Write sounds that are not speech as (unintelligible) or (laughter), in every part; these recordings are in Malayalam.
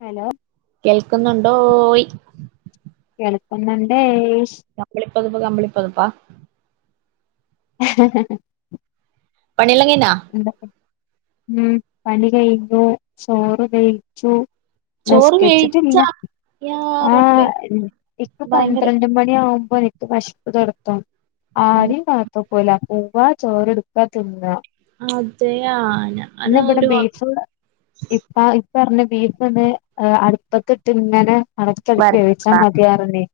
ഹലോ കേൾക്കുന്നുണ്ടോയി കേൾക്കുന്നുണ്ടേയ് നമ്മളെ പൊതപ്പ് കമ്പളിപ്പൊതപ്പാ എഹെഹെഹെ പണിയെല്ലാം കഴിഞ്ഞാ ന്താ ഉം പണി കഴിഞ്ഞു ചോറ് കയിച്ചു ചോറ് നിസ്‌ക്കരിച്ചിട്ടില്ല വേഴിച്ചാ യാ ആ റബ്ബേ ഇപ്പ ഭയങ്കര പന്ത്രണ്ട് മണിയാവും അപ്പോ എനിക്ക് വെശപ്പ് തൊടക്കം ആരെ കാത്ത്ക്കുല പോവ ചോറ് എടുക തിന്ന അതെയാ ഞാന് ഇന്നിവിടെ ഒരു ബീഫ് ഇപ്പ പറഞ്ഞു ബീഫന്നെ അടുപ്പത്തിട്ട് ഇങ്ങനെ ഇളക്കി ഇളക്കി വേവിച്ചാ വരട്ട മതിയാരുന്നേ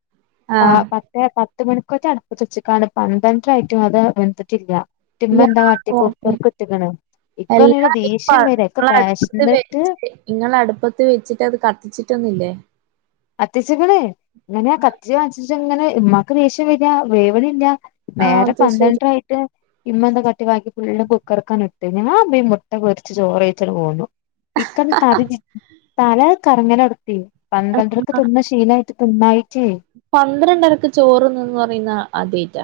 ആ ആഹ് പത്തേ പത് പത്ത് മണിക്കന്റെ അടുപ്പത്തു വച്ച് കാണ്ട് പന്ത്രണ്ടര ആയിട്ടും അത് വെന്തിട്ടില്ല ട്ട് യാ ഇമ്മെന്താ കാട്ടി കുക്കർ ഇട്ട്ക്ക്ണ് (unintelligible) ഇക്കാണെങ്കില് ദേഷ്യം വരാ ഇക്ക വെശന്നിട്ട് ഇങ്ങള അടുപ്പത്ത് വെച്ചിട്ട് അത് കത്തിച്ചിട്ടൊന്നില്ലേ കത്തിച്ചേക്കണ് എങ്ങനെയാ കത്തിച്ചു കാണിച്ചേച്ച അങ്ങനെ ഉമമാക്ക് ദേഷ്യം വര വേവ് ണില്ല ആഹ് നേരം അത് ശരി പന്ത്രണ്ടരയായിട്ട് ഇമ്മ എന്താ കാട്ടി ബാക്കി ഫുള്ള്കൂക്കറിക്കാണിട്ടു ഞാൻ മുട്ട പൊരിച്ച് ചോറ് വെയ്ച്ച് പോന്നു ഇക്കാന് തലചുറ്റ താല കറങ്ങലോടുത്തി പന്തഡ്രരാ തിന്ന് ശീലായി തിന്നായി പന്ത്രണ്ടരക്ക് ചോറന്നന്ന് പറയുന്ന ആദ്യായിറ്റ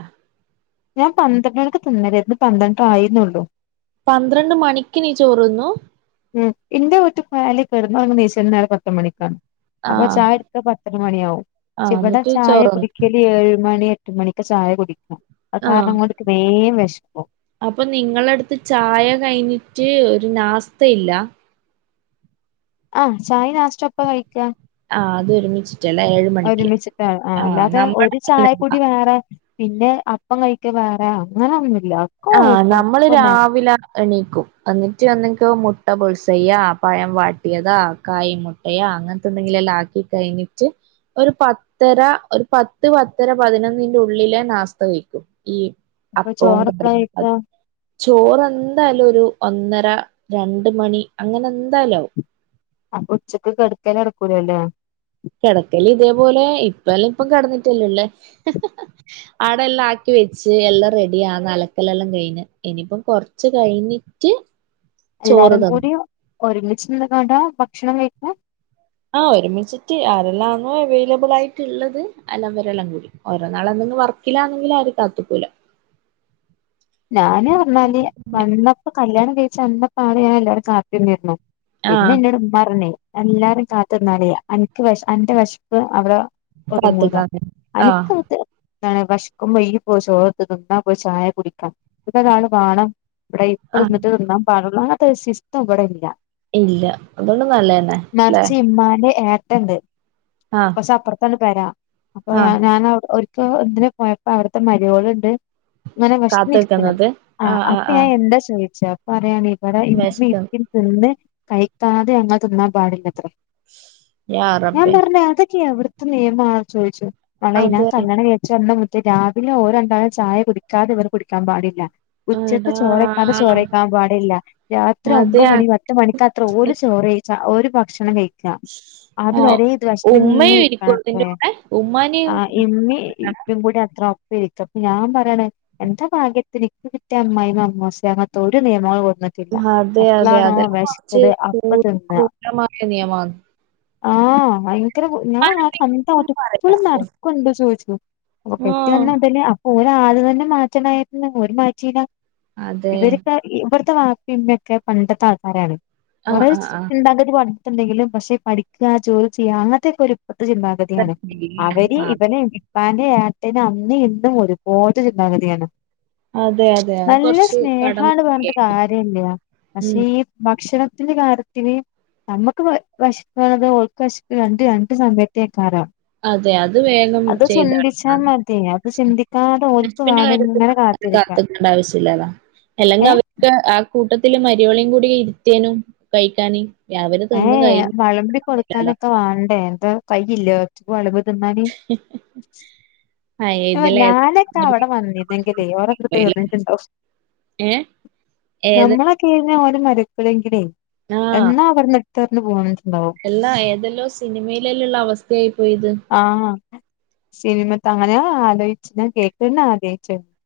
ഞാൻ പന്ത്രണ്ട്മണിക്ക് തിന്നല് ഇത് പന്ത്രണ്ടര ആയി നോള്ളൂ പന്ത്രണ്ട് മണിക്ക് നീ ചോറു തിന്നു ഹും ഇന്റെ വീട്ടിൽപോയാൽ കിടന്നുറങ്ങി നീച്ചൽ തന്നെ പത്ത് മണിക്കാണ് അപ്പൊ ആഹ് ചായ എടുക്ക പത്തര മണി യാവും ആഹ് ഇവടെ എന്നിട്ട് ചായ ചോറ്ന്നു കുടിക്കല് ഏഴുമണി എട്ട് മണിക്ക് ചായ കുടിക്കും ആ അപ്പൊ നിങ്ങളടുത്ത് ചായ കഴിഞ്ഞിട്ട് റ്റ് ഒരു നാസ്ഥതയില്ല ആ ചായ നാശ്ത്ത ഒപ്പ കഴിക്കാ ആഹ് അത് ഒരുമിച്ച് ഒരുമിച്ചിട്ട ആ അല്ലാതെ നമ്മള് ഒരു അങ്ങനല്ല ചായക്കൂടി വേറെ പിന്നെ അപ്പം കഴിക്ക് വേറെ അങ്ങനെ ആഹ് നമ്മള് രാവിലെ എണീറ്റ് ക്കും എന്നിട്ട് ഒന്നെക്ക് മുട്ട ബുൽസൈയ്യ പഴം വാട്ടിയതാ കായീ മുട്ടയാ അങ്ങനത്തെന്തെങ്കില എല്ലാം ആക്കിട്ട് കഴിഞ്ഞിട്ട് ഒരു പത്തര ഒരു പത്ത് പത്തര പതിനൊന്നിന്റെ ഉള്ളിലെ നാസ്ത കഴിക്കും ഈ അപ്പോം കറി കയിക്ക ചോറ് എന്തായാലും ഒരു ഒന്നര രണ്ട് മണി അങ്ങനെ എന്തായാലും ആവും അപ്പൊച്ചക്ക് കെട്ക്കലടക്കൂലല്ലേ? കെടക്കല് ഇതേപോലെ ഇപ്പ എല്ലാം ഇപ്പം കിടന്നിട്ടല്ലല്ലേ ആടെല്ലാക്കി വെച്ച് എല്ലാം റെഡി ആക അലക്കലെല്ലാം കഴിഞ്ഞ് ഇനിപ്പം കൊറച്ച് കഴിഞ്ഞിട്ട് ചോറ് എല്ലാരും തന്നു കൂടി ഒരുമിച്ച് നിന്നുനൊണ്ടാ ഭക്ഷണം കഴിക്ക? ആ ഒരുമിച്ചിട്ട് ആരെല്ലാന്നോ അവൈലബിൾ ആയിട്ടുള്ളത് അല്ലാം അവരെല്ലാം കൂടി ഓരോ നാൾ എന്തെങ്കിലും വർക്കില്ലാന്നെങ്കിലാരും കാത്തുക്കൂല ഞാന് (unintelligible) കാത്തിരിന്നിരുന്നോ ആഹ് പിന്നെന്നോട് പറഞ്ഞേ എല്ലാരും കാത്തിരുന്നാലേയ് അൻക് വെശ് അന്റെ വിശപ്പ് അവിടെ കാത്തിക്കാന് ആഹ് ന്താണ് വെശക്കുമ്പോ (unintelligible) പോ ചോറടുത്തിന്നാ പോയി ചായ കുടി ഇതെക്കാണ് പാഠം ഇവിടെ ഇപ്പ ആഹ് തിന്നിട്ട് തിന്നാൻ പാടുള്ളു അങ്ങനെ ഈ സിസ്റ്റം ഇവിടെ ഇല്ല ഇല്ല അതൊണ്ട് നല്ലതന്നെ ല്ലെ എണ്ട് കൊറച്ചപ്പർത്താണ് വരാം അപ്പൊ ആഹ് ഞാൻ ഞാനവടെ ഒരു പ്പൊ എന്തിനെ പോയപ്പോ അവിടുത്തെ മരോളിണ്ട് ഇങ്ങനെ വെ നീച്ച്ക്കുണ് കാത്ത്ക്കുന്നത് ആ ആഹ് ആഹ് അപ്പെ ഞാൻ ആഹ് എന്താ സൊയ്ച്ച പറയാണെ ഇവിടെ ഇപ്പ വെശ്ക്ക്ന്ന് ഇത്തിരി തിന്ന് കൈക്കാതെ ഞങ്ങൾ തിന്നാൻ പാടില്ലത്രെ യാ ഞാൻ റബ്ബേ പറഞ്ഞ അതൊക്കെയെവിടു ത്ത് നിയമാ ചോയ്ച്ചു വള ഇന അതെ കല്യാണം കയിച് വന്ന് രവിലെ ഓര് രണ്ടാളും ചായ കുടിക്കാതെവർ കുടി ട്ടാൻ പാടില്ല ഉച്ചക്ക് എടാ ചോറക്കാത ചോറയ്ക്കാൻ പാടില്ല രാത്രി ഒമ്പ അതെ മണി പത്ത് മണി ക്ക് അത്ര ഓല് ചോറ് വെയ്ച്ച ഒര് ഭക്ഷണം കയി അത് ആ വരെ ഇത് പ്രശ്നന്നെ ഉമ്മയും ഇരിക്കും അതിന്റെ ഇരിക്കരാത്രെ കൂടെ ആ ഉമ്മാനെയും ഇമ്മീം ഇപ്പിംകൂടി അത്ര ഇരിക്കപ്പ ഞാൻ പറയണ എന്താ ഭാഗ്യത്തിന് ഇക്ക് കിട്ടിയ അമ്മായിമ്മ അമ്മോശെ അങ്ങനത്തെ ഒരു നിയമങ്ങളു അതെ അതെ അതെല്ലാം കൊറച്ച് കൂ അപ്പ ക്രൂരമായ നിയമാണ് ആ അയ് ഇ ഞാൻ ആ സമയത്ത് ഇപ്പളും നടക്ക്‌ണ്ടോ ചോദിച്ചു അപ്പൊ കെട്ടി ആഹ് വന്നതലേ ആത് തന്നെ മാറ്റാനായി ഉം ഓര് മാറ്റില അതെ ഇവര്ക്ക ഇവർത്ത പിന്നെയൊക്കെ പണ്ടത്തെ ആൾക്കാരാണ്. ആഹ് കൊറേ ആഹ് ആഹ് ചിന്താഗതി ണ്ടെങ്കിലും പക്ഷെ പഠിക്ക ജോലി ചെയ്യ അങ്ങനത്തൊക്കെ ഒരു പത്ത് ചിന്തഗതിയാണ് അവര് ആഹ് ഇവനപ്പാന്റെ ഏ പിന്നെ അന്ന് ഇന്നും ഒരു പോൽത്തെ ചിന്താഗതിയാണ് അതെ അതെ അത് നല്ല കുറച്ച് കടന്ന് സ്നേഹാണ് പറഞ്ഞിട്ട് കാര്യ ഇല്ല പക്ഷെ ഉം ഈ ഭക്ഷണം ന്റെ കര്യത്തിന് നമുക്ക് വെ ശ്ക്കണത് ഓ വെശ്പ്പ് രണ്ട് രണ്ട് സമയത്തിക്കാരം അ അത് വേഗം ചെയ്ത ക അത് ചിന്തിക്കാതെ ഓൽക്ക് വേണ്ടി ഇങ്ങനെ കാത്തിരിക്കാം കാക്കേണ്ട ആവശ്യില്ല അല്ലെങ്കിൽ ഏ അവർക്ക് കൂട്ടത്തില് മാര്യോളേം കൂടി ഇരുത്തിയേനും കഴിക്കാന് അവര് ഏ തിന്ന് വളമ്പി കഴിഞ്ഞില്ലല്ലോ കൊടുക്കാനൊക്കെ വാ എന്താ കയ്യില്ലേ വ തിന്നാന് ആഹ് ഇതിലേതാ ഞാനൊക്കെ അവിടെ വന്നിതെങ്കിലേ ഓരക്കടുത്തർന്നിട്ടുണ്ടോ ഏഹ് ഏത് നമ്മളൊക്കെ മരക്കളെങ്കിലെ ആഹ് എന്നാ ആ പെണ്ണ് ഇട്ടർഞ്ഞു പോണ് എല്ലാ ഏതെല്ലോ സിനിമയിലല്ലള്ള അവസ്ഥയായി പോയത് സിനിമ തങ്ങനെയ ആലോച്ച് കേക്കുന്ന അതെ (unintelligible)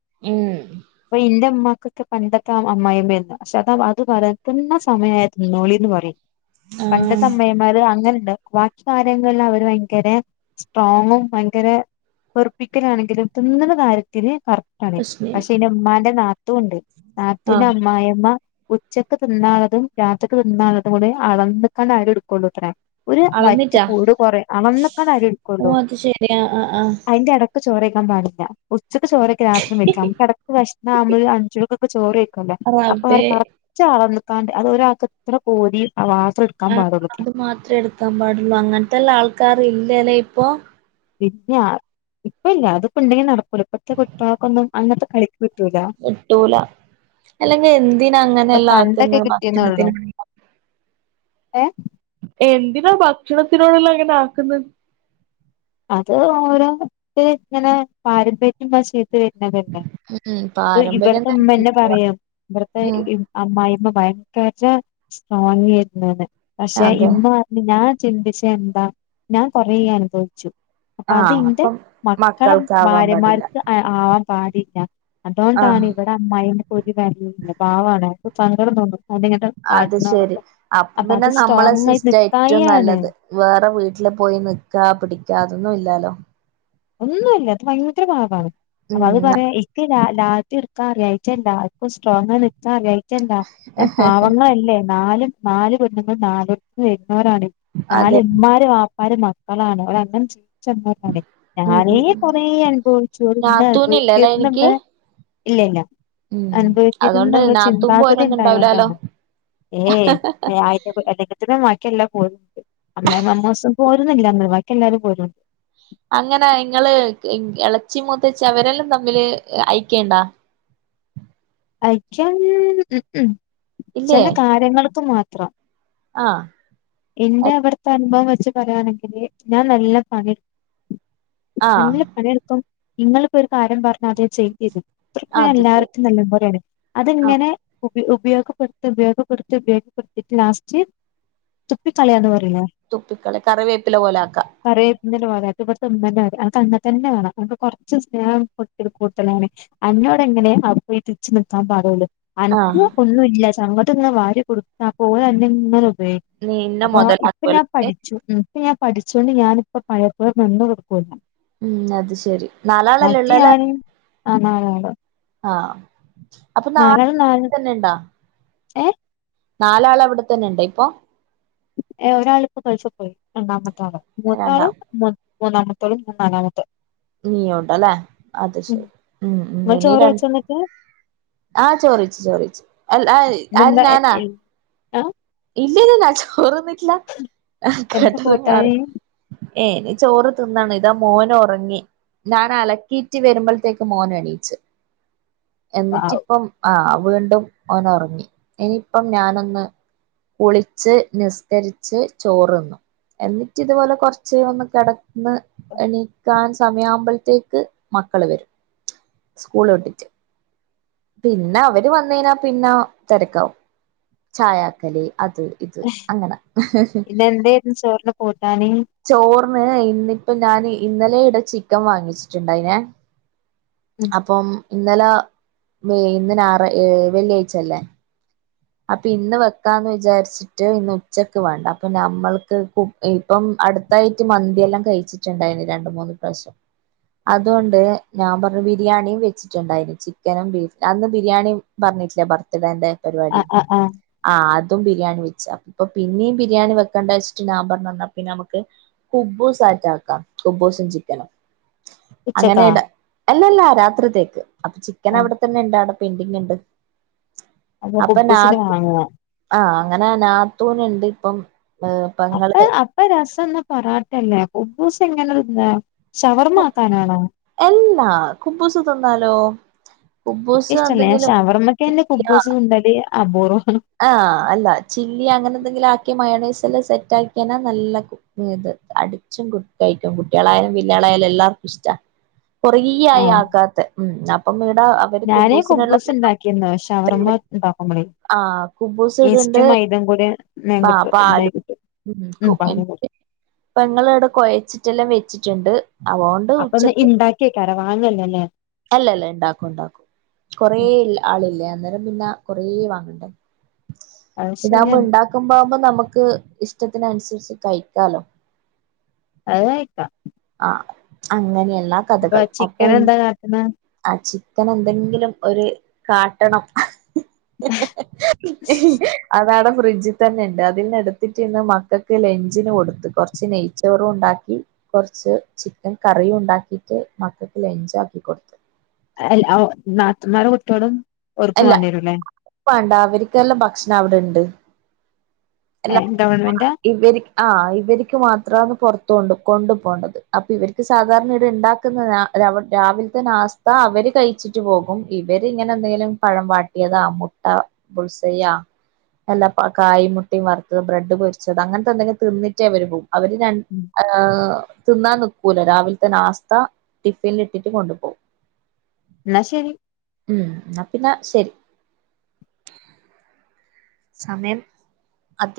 പ്പൊ എന്റും മ്മ ക്കെ പണ്ടത്തെ ആ അമ്മ്മായിമ്മന്ന് പക്ഷെ അത അത് പറത്തുന്ന സമയ തതിുന്നോളിന്ന് പറയും ആഹ് പണ്ടത്തമ്മയിമാര് അങ്ങനെ ബാക്കി കാര്യങ്ങളെല്ലാം അവര് ഭയങ്കര സ്ട്രോങ്ങും ഭയങ്കര പ്ര ക്കലാണെങ്കിലും തിന്നുന്ന കാര്യത്തിന് പ അതെ പ്രശ്ന പക്ഷെ എൻ്റെ ഉമ്മാന്റെ നാ തുണ്ട്. നാത്തൂൻ, ആഹ് അമ്മായിയമ്മ. ഉച്ചക്ക് തിന്നാനുള്ളതും രാത്രിക്ക് തിന്നാനുള്ളതും കൂടെ അളന്നേക്കാൻ അവര് എടുക്കുള്ളൂ അത്രേ. ഒരു വറ്റ് അളന്നിട്ടാ കൂട് കുറയും അളന്നേക്ക അരി ഓ എടുക്കുള്ളു. അത് ശരിയാ ആഹ് ആഹ് അതിന്റെ ഇട ചോറുകഴിക്കാൻ പാടില്ല. ഉച്ചക്ക്ചോറ് കഴിക്കാം രാത്രി വയ്ക്കാം. നമുക്ക് ഇടയ്ക്ക് വിശന്നാൽ നമ്മള് അഞ്ചു മണി കൊക്കെ ചോറ് കഴിക്കൂല്ലേ? അപ്പൊ അവര് റബ്ബേ കുറച്ച് അളന്ന് ക്കാന്റെ അത് ഒരാൾക്ക് ഇത്ര പോരി ആഹ് അത് മാത്രമേ എടുക്കാൻ പാടുള്ളൂ അങ്ങനത്തെല്ല ആൾക്കാർ ഈ (unintelligible) ഇപ്പൊ? പിന്നെ ഇപ്പ ഇല്ല അതിപ്പോ ഉണ്ടെങ്കി നടക്കൂല ഇപ്പഴത്തെ കുട്ടികൾക്കൊന്നും അങ്ങനത്തെ കഴി കിട്ടൂല അല്ലെങ്കിൽ എന്തിന അത് അങ്ങനെയല്ലാം പണ്ടൊക്കെ ആക്കുന്നത് കിട്ടിയെന്നള്ളു ഭക്ഷണത്തിന് ഏ (unintelligible) (unintelligible) ഭക്ഷണത്തിനോടെല്ലാം അങ്ങനെ ആക്കുന്നത്. അത് ഓരോ (unintelligible) ഇങ്ങനെ പാരമ്പര്യം (unintelligible) പിന്നെ പിന്നെ ഉം പാരമ്പര്യം ഇവടുത്തെ ഉമ്മ തന്നെ പറയും ഇവിടുത്തെ ഉം അമ്മായിമ്മ ഭ (unintelligible) പക്ഷെ അതെ ഇന്ന് പറഞ്ഞു ഞാൻ ചിന്തിച്ചാൽ എന്താ ഞാൻ കൊറേ അനുഭവിച്ചു. അപ്പൊ അതി ആഹ് ഇന്റെ അപ്പം മക്കളെ മക്കൾക്കാവാൻ പാടില്ല ഭാര്യമാർക്ക് ആവാൻ പാടി ല്ല. ആഹ് അതോണ്ടാണിവിടെ അമ്മായി (unintelligible) പാവാണ് അപ്പംസങ്കടം തോന്നും. അത് (unintelligible) ശരി അപ്പം അപ്പൊ അത് പിന്നെ നമ്മളെ സ്ട്രോങ് ആയി സിസ്റ്റം ഏറ്റവും നിക്കായാണ്. നല്ലത് വേറെ വീട്ടില് പോയി നിക്കാ പിടിക്കാ അതൊന്നും ഇല്ലാലോ? ഒന്നുംല്ല അത് ഭയങ്കര പാവാണ്. അപ്പ അത് ഉം പറയാ ഇക്ക രാ (unintelligible) സ്ട്രോങ്ങ്ആയി നീക്കാൻ അറിയഞ്ഞി മറ്റന്താ ഞാൻ പാവങ്ങളല്ലേ ന്നാലും നാല് പെണ്ണുങ്ങൾ നാല് (unintelligible) അതെ ര് മക്കളാണ് അവര് അങ്ങനെ ചെ ചന്ന (unintelligible) ഉം ഞാനേ ഉം ഉം കൊറെ അനുഭവിച്ചു ഇന്ന നാത്തൂനില്ലല്ലേ എനിക്ക് അനുഭവിക്കന്നുണ്ട് ഇല്ല ഇല്ല ഉം അനുഭവിക്കര്ത് അതുകൊണ്ട് ന്നുള്ള നാത്തൂൻ ചിന്താഗതി പോരൊന്നും ഉണ്ടാവൂലാലോ ണ്ടായോണ്ടാണ് ഏയ് (unintelligible) ക്കില്ലാ പോ (unintelligible) ല്ലാന്ന് ബാക്കി എല്ലാരും പോരും ണ്ട് അങ്ങന ങ്ങള് ഇളച്ചി മൂത്തച്ചി അവരെല്ലാം തമ്മില് അയ് ക്കണ്ടാ അയ്ക്കം (unintelligible) ചെല കാര്യങ്ങള്ക്ക് മാ ത്രം ആ ഇന്റെ അവിടത്തെ അനുഭവം വെച്ച് പറയാണെങ്കില് ഞാൻ നല്ല പണി എടു ആഹ് നല്ല പണി എടുക്കോം ഇങ്ങള് ഒരു കാര്യം പറഞ്ഞാ ത്‌ ചെയ്യരുത് ഞാൻ അത് ശരി എല്ലാർത്തും നല്ല പോലെയാണ് ആഹ് അതിങ്ങനെ ഉപയോഗപ്പെടുത്ത് ഉപയോഗപ്പെടുത്ത് ഉപയോഗപ്പെടുത്തിട്ട് ലാസ്റ്റ് തുപ്പിക്കളയന്ന് പറയിലെ തുപ്പിക്കളി കറിവേപ്പില പോലെ ആക്കാ പറ (unintelligible) അൻക്ക് അങ്ങനെ തന്നെ വേണം അനക്ക് കൊറച്ച് സ്നേഹം കൊടുക്കല് കൂടുതലാണ് എന്നോടെങ്ങനെ അപ്പൊ ഈ തിച്ച് നിക്കാൻ പാടൊള്ള് ആഹ് അൻക്ക് ഒന്നുല്ല അങ്ങട്ട് ങ്ങ വാരി കൊടുക്ക അപ്പോ ഓൽ അന്നെ ഇങ്ങനെ ഉപയോഗി നീ ഇന്നെ അപ്പോ ഇപ്പ ഞാ മൊതലാക്കുവല്ലേ പഠിച്ചു ഉം പ്പ ഞാൻ പഠിച്ചാേണ്ട് ഞാനിപ്പ പഴയപോലെ നിന്ന് കൊട്ക്കൂല്ല ഉം അത് ശെരി നാലാളല്ലെള്ളെല്ലേ ഞാന് ആ നാലാള് ആ അപ്പോ നാ നാലാള് നാല് തന്നെണ്ടാ ഏ നാലാള് അവിടെത്തന്നെണ്ട ഇപ്പോ എ ഒരാള്പ്പോ ഗൾഫ് പാെയ് രണ്ടാമ ത്താള് രണ്ടാ മൂത്താള് മു മൂന്നാമത്തോളും നാലാമത്തെ നീയോട്ടല്ലെ അത് ഉം ശെരി ഉം ഉം നിങ്ങൾ ഇനി ചോറ് രൺ വെച്ചോ എന്നിട്ട് ആ ചോറെയ്ച്ച് ചോറെയ്ച്ച് അല്ല അത് ആര് ഇന്നെന്താ എ- ഞാനാ എ- ആ ഇ ഇല്ലല്ലാ ചോറ്ന്നി എന്താ കേട്ടത് മാറി കൂട്ടാന് ഏ നി ചോറ് തിന്നാണ് ഇതാ മോന് ഒറങ്ങി ഞാനലക്കീറ്റ് വരുമ്പൾത്തേക്ക് മോനെണീച്ച് വൗ എന്നിട്ട് ഇപ്പം ആ വീണ്ടും ഓനൊറങ്ങി ഇനിയിപ്പം ഞാനൊന്ന് കുളിച്ച് നിസ്കരിച്ച് ചോറ്ണ്ണും എന്നിട്ട് ഇത്പോലെ കാെർച്ച് ഒന്ന് കെട ന്ന് എണീക്കാൻ സമയ ആമ്പോഴത്തേക്ക് മക്കള് വരും സ്കൂൾ വിട്ടിട്ട് പിന്നെ അവര് വന്ന് കഴിഞ്ഞാൽ പിന്നെ തിരക്കാവും ചായ ആക്കല് അത് ഇത് അങ്ങനെ ഇന്നെന്തേരുന്നു ചോറിന് കൂട്ടാന് ചോറ്. ഇന്ന് ഇന്നിപ്പോ ഞാൻ ഇന്നലെ ഇടെ ചിക്കൻ വാങ്ങിച്ചിട്ടുണ്ടായിനെ. ഉം അപ്പം ഇന്നലെ മെയ്‌ ഇന്ന് ഞായർ ഏഹ് വെള്ളിയാഴ്ചല്ലേ. അപ്പൊ ഇന്ന് വെക്കാന്ന് വിചാരിച്ചിട്ട് ഇന്ന് ഉച്ചക്ക് വേണ്ട അപ്പൊ നമ്മൾക്ക് കു ഇപ്പം അടുത്തായിട്ട് മന്തിയെല്ലാം കഴിച്ചിട്ടുണ്ടായിന് രണ്ട് മൂന്ന് പ്രാവശ്യം, അതുകൊണ്ട് ഞാൻ പറഞ്ഞു ബിരിയാണിയും വെച്ചിട്ടുണ്ടായിന് ചിക്കനും ബീഫും, അന്ന് ബിരിയാണി പറഞ്ഞിട്ടില്ലേ ബർത്ത്ഡേന്റെ. പരിപാടി ആഹ് ആഹ് ഇന്നും ബിരിയാണി വെച്ചാ അപ്പൊ പിന്നെയും ബിരിയാണി വെക്കേണ്ട വെച്ചിട്ട് ഞാൻ പറഞ്ഞു എന്നാ പിന്നെ നമുക്ക് കുബൂസ് ആറ്റ് ആക്കാം കുബൂസും ചിക്കനും. ഉച്ചക്കാ അല്ലല്ലാ രാത്രിത്തേക്ക്. അപ്പൊ ചിക്കൻ ആ അവിടെത്തന്നെ ഇണ്ടായിരുന്നു. പെയിന്റിംഗ് ഉണ്ട് അപ്പൊ നാ കുബ്ബൂസിന് വാങ്ങുവാ ആഹ് അങ്ങനെ നാത്തൂനുണ്ട്. അപ്പം അപ്പൊ അപ്പൊ രസം അന്ന് പൊറോട്ട അല്ലെ കുബൂസ് എങ്ങനെ എങ്ങനെയുണ്ട്. ഇതാ എല്ലാ കുബുസു തിന്നാലോ എനിക്ക് കുബൂസ് ഇഷ്ടല്ല ഞാൻ എന്തെങ്കിലും ഷവർമ്മക്ക് തന്നെ കുബൂസ് തിനലി അപൂർവ ആഹ് അല്ല ചില്ലി അങ്ങനെ എന്തെങ്കിലും ആക്കിയ മയണെസ് നല്ല സെറ്റ് ആക്കിയാനാ നല്ല ഇത് അടിച്ചും കഴിക്കും കുട്ടികളായാലും വെല്ലയാളായാലും എല്ലാർക്കും ഇഷ്ടാ കൊറേ ആയി ആഹ് ആക്കാത്ത ഉം അപ്പം ഇവിടെ അവര് ഞാനേ കുബ്ബൂസ് കുബൂസിനുള്ളതെല്ലാം ഉണ്ടാക്കിരുന്നു ഷവർമ്മ ഉണ്ടാക്കുമ്പളേ ആഹ് കുബൂസ് ഇടുണ്ട് ഈസ്റ്റും മൈദം കൂടി ആ മേങ്കട്ട് ഉണ്ടായി പാലും കിട്ടും ഉം വാങ്ങി കൊടുക്കും. പെങ്ങൾ ഇടെ കുഴച്ചിട്ടെല്ലാം വേ വച്ചിട്ടുണ്ട് അപ്പൊ ഒന്ന് ഇണ്ടാക്കി വക്കാരോ വാങ്ങലല്ല ല്ലേ അല്ല അല്ല ഇണ്ടാക്കും ഇണ്ടാക്കും കൊറെ ഉം ആളില്ലേ അന്നേരം പിന്നെ കൊറേ വാങ്ങണ്ടേ അത് ഇതാവുമ്പം ശരിയാണ് ഇണ്ടാക്കവുമ്പോ നമുക്ക് ഇഷ്ടത്തിന്നുസരിച്ച് കഴിക്കാലോ അത് കഴിക്ക ആ അങ്ങനെയ എല്ലാ കഥകൾ അപ്പൊ ചിക്കൻ എന്താ കാട്ട്ണെ ആച്ചി ചിക്കൻ എന്തെങ്കിലും ഒരു കാട്ടണം ഹ് ഹ് അതാണ് ഫ്രിഡ്ജിൽ തന്നെ ഇണ്ട് അതിൽന്ന് എടുത്തിട്ട് ഇന്ന് മക്കൾക്ക് ലെഞ്ചിന് കൊടുത്ത് കൊറച്ച് നെയ്ച്ചോറും ഇണ്ടാക്കി കൊറച്ച് ചിക്കൻ കറിയുണ്ടാക്കിട്ട് മക്കൾക്ക് ലെൻജാക്കി കൊടുത്തു അല്ല നാത്തൂന്മാരു കുട്ട്യേലും ഓർക്കും അല്ല വാണ്ടിരുലെ വേണ്ട അവർക്കെല്ലാം ഭക്ഷണം അവിടെണ്ട് ഏ ഗവൺമെന്റ ആ ഇവർക്ക് മാത്രന്ന് പുറത്തണ്ട് കൊണ്ടു പോണ്ടത് അപ്പൊ ഇവർക്ക് സാധാരണ ഇടെ ഉണ്ടാക്കുന്ന രാവിലത്തെ നാസ്ത അവര് കഴിച്ചിട്ട് പോകും ഇവരി ഇങ്ങനെ എന്തെങ്കിലും പഴം വാട്ടിയതാ മുട്ട ബുൾസ്യ എല്ല കായ് മുട്ട വറുത്തത് ബ്രെഡ് പൊരിച്ചത് അങ്ങനത്തെ എന്തെങ്കിലും തിന്നിട്ടേ അവര് പോവും അവര് ര ഉം ഏ തിന്നാൻ നിക്കൂല രാവിലത്തെ നാസ്ത ടിഫിനിലിട്ടിട്ട് കൊണ്ടുപോകും ന്ന ശെരി ഉം ആ പിന്നെ ശെരി സമയം അധി